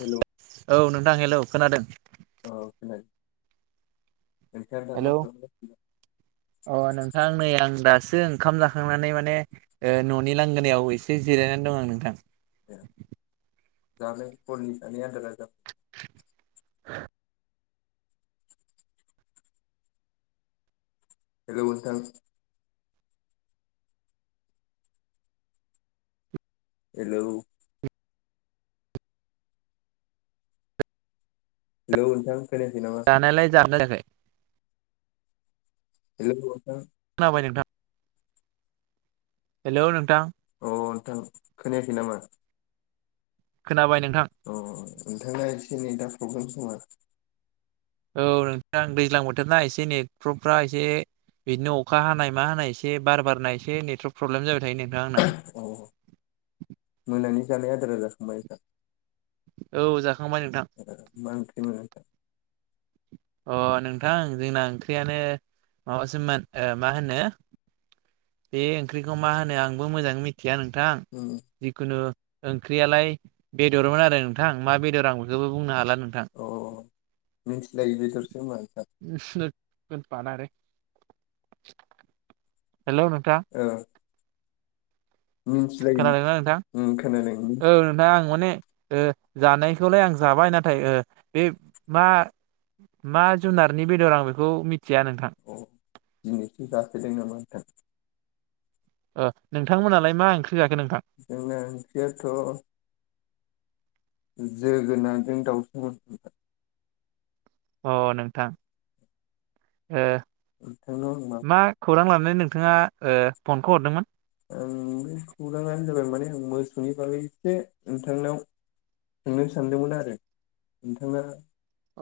हेल'। औ नोंथां हेल' खोनादों। औ खोना हेलौ! अ नोंथां नै आं दास ओंखाम जाखांनानै माने न'नि लांगोनायाव एसे जिरायनानै दं आं नोंथां। ए जानो फननि स आन्दारा जाब हेलौ नोंथां। हेलौ। हेलौ नोंथां। खोनायाखै नामा जानायलाय जानाय जाखै? हेलौ, नोंथां। खोनाबाय नोंथां। हेल' नोंथां। अ नोंथां खोनायाखै नामा? खोनाबाय नोंथां अ नोंथांना एसे एनै दा प्रब्लेमसङा? औ नोंथां दैज्लां बोथोरना एसे नेट्र'फ्रा एसे बिदिनो अखा हानाय मा हानाय एसे बार बारनाय एसे नेटवर्क प्रब्लेम जाबाय थायो नों औ, मोनानि जानाय आदारा जाखांबाय नोंथां? औ जाखांबाय नोंथां। [inaudible] अ नोंथां जोंना ओंख्रियानो माबासोमोन मा होनो बे ओंख्रिखौ मा होनो आंबो मोजाङै मिथिया नोंथां उम जिखुनु ओंख्रियालाय बेदरमोन आरो नोंथां मा बेदर आं बेखौबो बुंनो हाला नोंथां अ मिथिलायै बेदरसो होमबा नोंथां? [unintelligible] हेल' नोंथां। ओ मिन्थिलायि खोनादोंना नोंथां? उम खोनादों मिन औ नोंथां आं माने ओ जानायखौलाय आं जाबाय नाथाय ओ बे मा मा जुनारनि बेदर आं बेखौ मिथिया नोंथां। जासोदों नामा नोंथा? ओ नोंथांमोनालाय मा ओंख्रि? जाखो नोंथां जोंना ओंख्रियाथ' जोगोनारजों दाउसोमोन। अ' नोंथां ओ नोंथांनाव आं मा खौरां ला नानै नोंथाङा ओ फनखौ हरदोंमोन? आं बे खौराङानो जाबाय माने आं मोसौनि बागै एसे नोंथांनाव सोंनो सानदोंमोन आरो नोंथांङा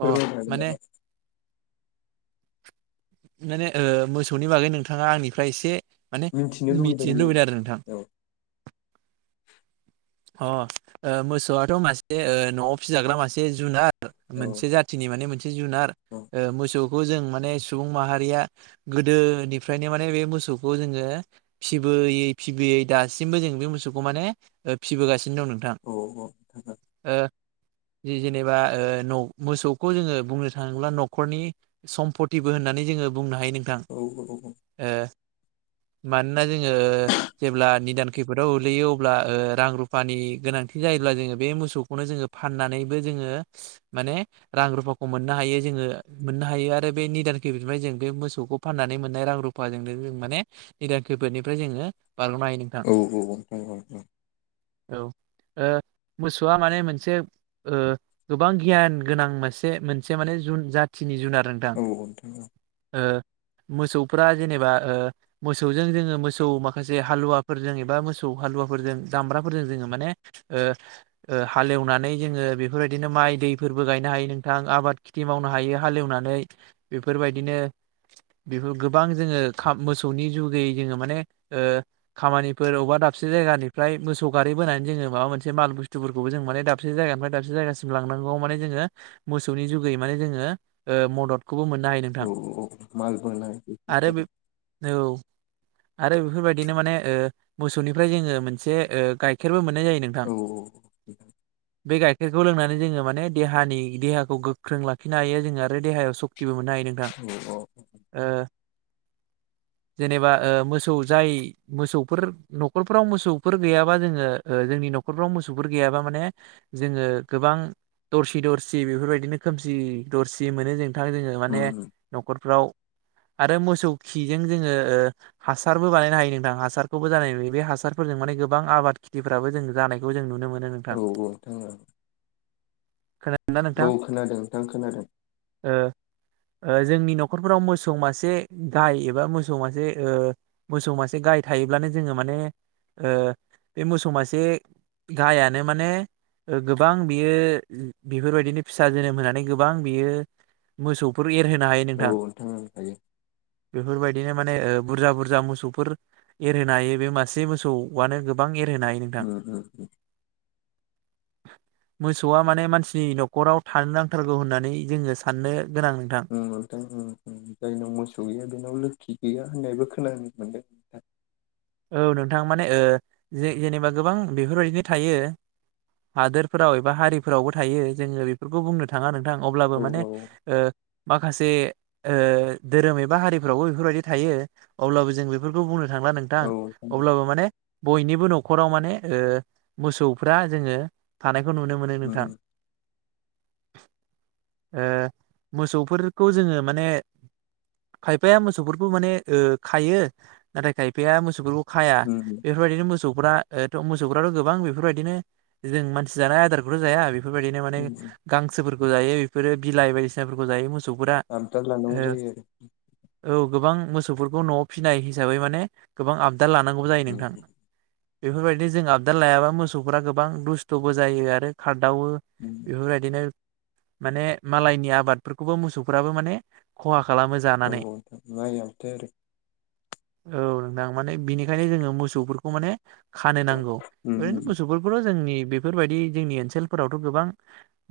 अ हागोन माने नामा? माने ओ मोसौनि बागै नोंथांङा आंनिफ्राय एसे माने मिथिनो लुुबैदोंमोन आं लुबैदो आरो नोंथां। औ ह' ओ मोसौआथ' मासे ओ न'आव फिजाग्रा मासे जुनाद मोनसे औ जाथिनि माने मोनसे जुनार ओ मोसौ खौ जों माने सुबुं माहारिया गोदोनिफ्रायनो माने बे मोसौखौ जोङो फिसिबो बोयै फिबोयै दासिमबो जों बे मोसौखौ माने ओ फिबोगासिनो। दं नोंथां औ अ नोंथां। ओ जि जेनेबा ओ न' मोसौखौ जोङो बुंनो थांङोब्ला न'खरनि सम्प'तिबो होन्नानै जों ङो बुंनो हायो नोंथां औ औ ओ मानोना जोङो जेब्ला निदान खैफोदाव ओलैयो अब्ला ओ रां रुफानि गोनांथि जायोब्ला जोङो बे मोसौखौनो जोङो फान्नानैबो जोङो माने रां रुफाखौ मोन्नो हायो जोङो मोन्नो हायो आरो बे निदान खैफोदनिफाय जों बे मोसौखौ फान्नानै मोन्नाय रां रुफा फाजोंनो जों माने निदान खैफोदनिफ्राय जोङो बारग'नो हायो नोंथां औ औ औ औ औ। औ ओ मोसौआ माने मोनसे ओ गोबां गियान गोनां मासे मोनसे माने जुन जाथिनि जुनाद औ औ नोंथां औ। मोसौफ्रा जेनेबा ओ मोसौजों जोङो मोसौ माखासे हालुवाफोरजों एबा मोसौ हालुवाफोरजों दामब्राफोरजों जोङो माने ओ ओ हालेवनानै जोङो बेफोरबायदिनो माइ दैफोरबो गायना हायो नोंथां आबाद खिथि मावनो हायो हालेवनानै बेफोरबायदिनो बेफोर गोबां जोङो खा मोसौनि जुगैै जोङो माने ओ खामानिफोर अबा दाब से जायगानि फ्राय मोसौ गारि बोनानै जोङो माबा मोनसे माल बुस्थुफोरखौबो जों माने दाबसे जायगानिफाय दाबसे जायगासिम लांनांगोआव माने जोङो ङो मोसौनि जुगै माने जोङो ओ मदद खौबो मोन्नो हायो औ नोंथां औ माल बोनाय औ आरो बे औ। आरो बेफोरबायदिनो माने ओ मोसौनिफ्राय जोङो मोनसे ओ गाइखेरबो मोन औ औ। बे गाइखेरखौ लोंनानै जोङो माने देहानि देहाखौ गोख्रों लाखिनो हायो जोङो आरो देहायाव सक तिबो मोन्नो हायो नोंथां औ ओ जेनेबा ओ मोसौ जाय मोसौफोर न'खरफोराव मोसौ फोर गैयाबा जोङो ओ जोंनि न'खरफ्राव मोसौफोर गैयाबा माने जोङो गोबां दरसि दरसि बेफोरबायदिनो खोमसि दरसि मोनो जोंथां जोङो माने उम उम न'खरफ्राव [inaudible] आरो मोसौ खिजों जोङो ओ हासारबो बानायनो हायो नोंथां हासारखौबो जानाय नुयो बे हासारफोरजों माने गोबां आबाद खेथिफ्राबो जों जानायखौ जों नुनो मोन औ औ नोंथां औ। खोना औ खोनादों नोंथां खोनादों। ओ ओ जोंनि न'खरफोराव मोसौ मासे गाय एबा मोसौ मासे ओ मोसौ मासे गाय गाय थायोब्लानो जोङो माने ओ बे मोसौ मासे गायानो माने ओ गोबां बियो बेफोरबायदिनो फिसा जोनोम होनानै गोबां बियो मोसौफोर एरहोनो हायो औ नोंथां। ओं हायो बेफोरबायदिनो माने ओ बुरजा बुरजा मोसौफोर एरहोनो हायो बे मासे मोसौयानो गोबां एर उम उम उम। मोसौआ माने मानसिनि न'खराव थानो नांथारगौ होननानै जोङो साननो गोनां नोंथां ओं नोंथां ओं ओं जायनाव मोसौ गैया बेनाव लोखि गैया होननायबो खोनानो मोनो औ नोंथां माने ओ जे जेनेबा गोबां बेफोरबायदिनो थायो हादोरफोराव एबा हारिफोरावबो थायो जोङो बेफोरखौ बुंनो थाङा नों थां अब्लाबो औ माने औ ओ। माखासे ओ धोरोम एबा हारिफ्रावबो बेफोरबायदि थायो अब्लाबो जों बेफोरखौ बुंनो थांला औ नोंथां जायो। अब्लाबो माने बयनिबो न'खराव माने ओ मोसौफ्रा जोङो थानाय खौ नुनो मोनो नोंथां। उम [inaudible] ओ मोसौफोरखौ जोङो माने खायफाया मोसौबो माने ओ खायो नाथाय खायफाया मोसौ फोरखौ खाया उम बेफोरबायदिनो मोसौफ्रा ओ मोसौफ्राथ' गोबां बेफोरबायदिनो जों मानसि जानाय आदारखौथ' जाया बेफोरबायदिनो माने उम उम गांसोफोरखौ जायो बेफोरो बिलाइ बायदिसिनाफोरखौ जायो मो सौबौफोरा आबदाल लानांगौ ओ जायो आरो औ। गोबां मोसौफोरखौ न'आव फिनाय हिसाबै माने गोबां आबदा लानांगौबो जायो उम नोंथां। बेफोरबायदि जों आबदार लायाबा मोसौफोरा गोबां दुस्थ'बो जायो आरो खार दावो उम उम बेफोरबायदिनो माने मालायनि आबादफोरखौबो मोसौफ्राबो माने खहा खालामो जानानै नोंखौ नोंथां नायाबाथाय आरो। औ नोंथां माने बिनिखायनो जोङो मोसौफोरखौ माने खानो नांगौ। उम उम ओरैनो मोसौफोरखौथ' जोंनि बेफोरबायदि जोंनि ओनसोलफोरावथ' गोबां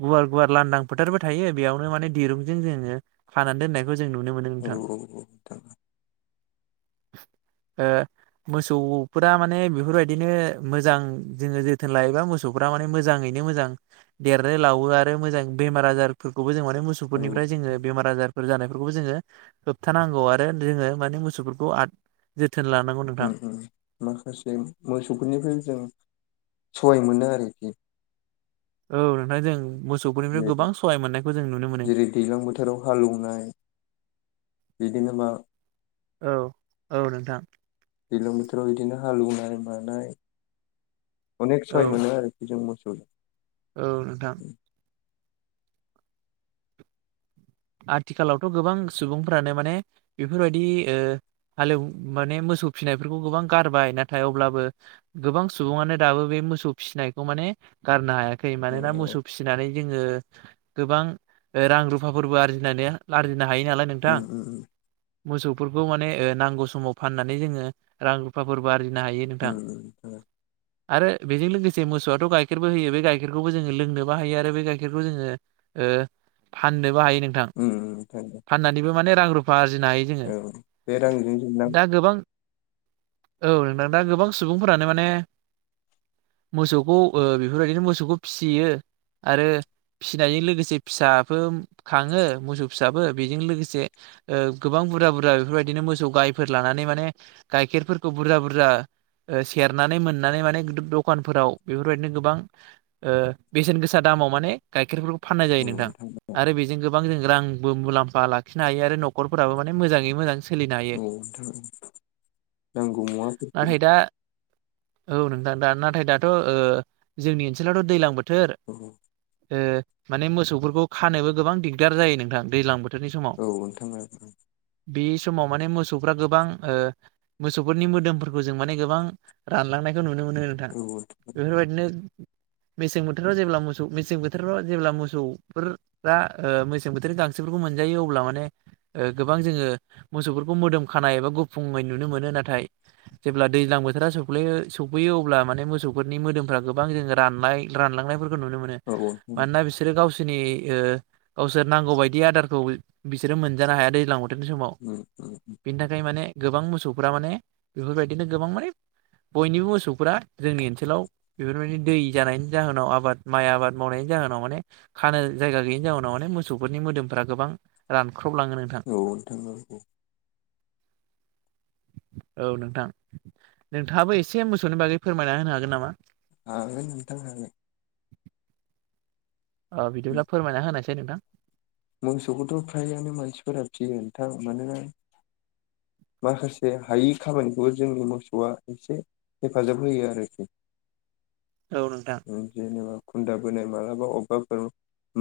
गुवार गुवार लांदां फोथारबो थायो बेयावनो माने दिरुंजों जोङो खानानै दोननायखौ जों नुनो मोनो औ नोंथां। औ नोंथां हो। मोसौफोरा माने बेफोरबायदिनो मोजां जोङो जोथोन लायोबा मोसौफ्रा माने मोजाङै ङै मोजां देरो लावो आरो मोजां बेमार आजारफोरखौबो जोङो औ मोसौफोरनिफ्राय जोङो बेमार आजार फोर जानायफोरखौबो जोङो होबथानांगौ आरो जोङो माने मोसौफोरखौ आ ओम ओम माखासे मोसौफोरनिफ्राय जों सहाय मोनो आरो‌। [inaudible] औ नोंथां जों मो जेरै दैज्लां बोथोराव हालेवनाय बिदिनो मा औ औ नोंथां दैलां बोथोराव इदिनो हालौवनाय मानाय अनेक औ सहाय मोनो आरोखि जों मोसौजों औ नोंथां आथिखालावथ' गोबां सुबुंफ्रानो माने बेफोरबायदि ओ हालेव माने मो ज सौ फिनायफोरखौ गोबां गारबाय नाथाय अब्लाबो गोबां सुबुङानो दाबो बे मोसौ फिसिनायखौ माने गारनो हाया [unintelligible] खै औ मानोना औ मोसौ फिसिनानै जोङो गोबां ओ रां रुफाफोरबो आरजिनानै लार नो हायो नालाय नोंथां। उम उम उम मोसौ फोरखौ माने ओ नांगौ समाव फाननानै जोङो रां रुफाफोरबो आ [unintelligible] [unintelligible] नो हायो उम नोंथां नोंथां आरो बेजों लोगोस से मोसौआथ' गाइखेरबो होयो बे गाइखेरखौबो जोङो लोंनोबो हायो आरो बे गाइखेरखौ जोङो ओ फाननो [unintelligible] उम उम इनखायनथ' माने रां रुफा आरजिनो हायो जोङो औ [unintelligible] [inaudible] दा गोबां औ नोंथां दा गोबां सुबुंफोरानो माने मोसौखौ ओ बेफोरबायदिनो मोसौखौ फिसियो आरो फिनायजों लोगोसे फिसाबो खाङो मोसौ फिसाबो बेजों लोगोसे ओ गोबां बुरा बुरा बेफोरबायदिनो मोसौ गायफोर लाना [unintelligible] माने गाइखेरफोरखौ बुरजा बुरजा ओ सेरनानै मोननानै माने [unintelligible] दखानफोराव बेफोरबायदिनो ओ गोबां बेसेन गोसा दा [unintelligible] दामाव माने गाइखेरफोरखौ फाननाय जायो नोंथां। आरो बेजों गोबां जों रांबो मुलाम्फा लाखिनो हायो आरो न'खरफोराबो माने मोजाङै मोजां सोलिनो हायो औ नोंथां नांगौ मुवाफोरखौ नाथाय दा औ नोंथां दा नाथाय दाथ' ओ जोंनि ओनसोलावथ' दैलां बोथ थोर औ ओ माने मोसौफोरखौ खानोबो गोबां दिगदार जायो नोंथां दैलां बोथ थोरनि समाव औ नोंथां औ बेस समाव माने मोसौफ्रा गोबां ओ मोसौफोरनि मोदोमफोरखौ जों माने गोबां रानलांनायखौ नु नो मोनो नोंथां औ बेफोरबायदिनो मेसें बोथोराव जेब्ला मोसौ मेसें बोथोराव जेब्ला मोसौफोर दा ओ मेसें बोथोरनि गांसोफोरखौ मोनजायो अब्ला माने ओ गोबां जोङो मोसौफोरखौ मोदोम खानाय एबा गुुफुंङै नुनो मोनो नाथाय जेब्ला दैज्लां बोथोरा सौफ्लैयो सफैयो अब्ला माने मोस सौफोरनि मोदोमफ्रा गोबां जोङो राननाय रानलांनायफोरखौ नुनो मोनो औ नोंथां मानोना बिसोरो गावसोरनि ओ गावसोर नांगौ बायदि आदारखौ [unintelligible] बिसोरो मोनजानो हाया दैज्लां बोथ थोरनि समाव उम उम बिनि थाखाय माने गोबां मोसौफ्रा माने बेफोरबायदिनो गोबां माने बयनिबो मोसौफोरा जोंनि ओनसोलाव बेफोरबायदि दै जानायनि जाहोनाव आबाद माइ आबाद मावनाय [unintelligible] जाहोनाव माने खानो जायगा गैयिनि जाउनाव माने मोसौफोरनि मोदोमफोरा गोबां रान औ नोंथां नंगौ औ नोंथां नोंथाङाबो एसे मोसौनि बागै फोरमायना होनो हागोन नामा? हागोन‌ नोंथां हागोन। अ बिदिब्ला फोरमायना होनायसाय नोंथां मोसौखौथ' फ्रायानो मानसिफोरा फियो नोंथां मानोना माखासे हायि खामानिखौबो जोंनि मोसौआ एसे हेफाजाब होयो आरोखि औ नोंथां ओम जेनेबा खुन्दा बोनाय मालाबा अबेबाफोर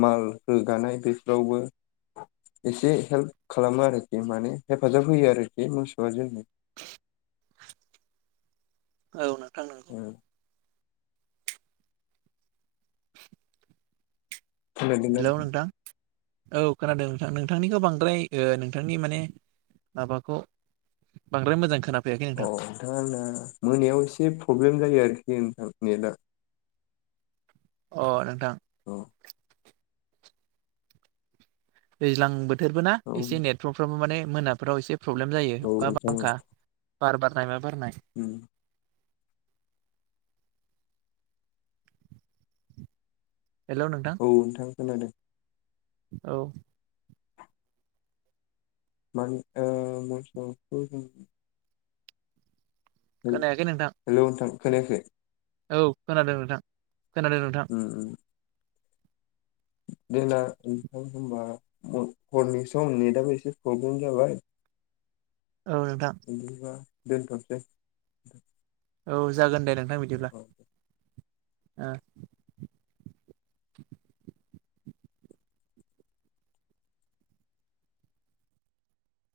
माल रोगानाय बेफोरावबो एसे हेल्प खालामो आरोखि माने हेफाजाब होयो आरोखि मोसौआ जोंनो [inaudible] औ नोंथां नोंगौ हेलौ नोंथां [unintelligible] औ खोनादों नोंथां नोंथांनिखो बांद्राय ओ नोंथांनि माने माबाखौ बांद्राय मोजां खोना अ अ नोंथां आंना मोनायाव एसे प्रब्लेम जायो आरोखि खि नोंथां नेदा अ नोंथां अ दैज्लां बोथोरबो ना औ एसे नेटपर्कफ्रावबो माने मोनाफ्राव एसे प्रब्लेम जायो अखा नोंथां औ बांखा बार बारनाय मा बारनाय हेलौ नोंथां खोनादों औ मानि [unintelligible] हेलौ खोनायाखै नोंथां नोंथां खोनायाखै। औ खोनादों नोंथां खोनादों नोंथां। उम उम देना नोंथां होनबा हरनि सम नेटआो एसे प्रब्लेम जाबाय। औ नोंथां बिदिबा दोनथ'नोसै। औ जागोन दे नोंथां बिदिब्ला। ओ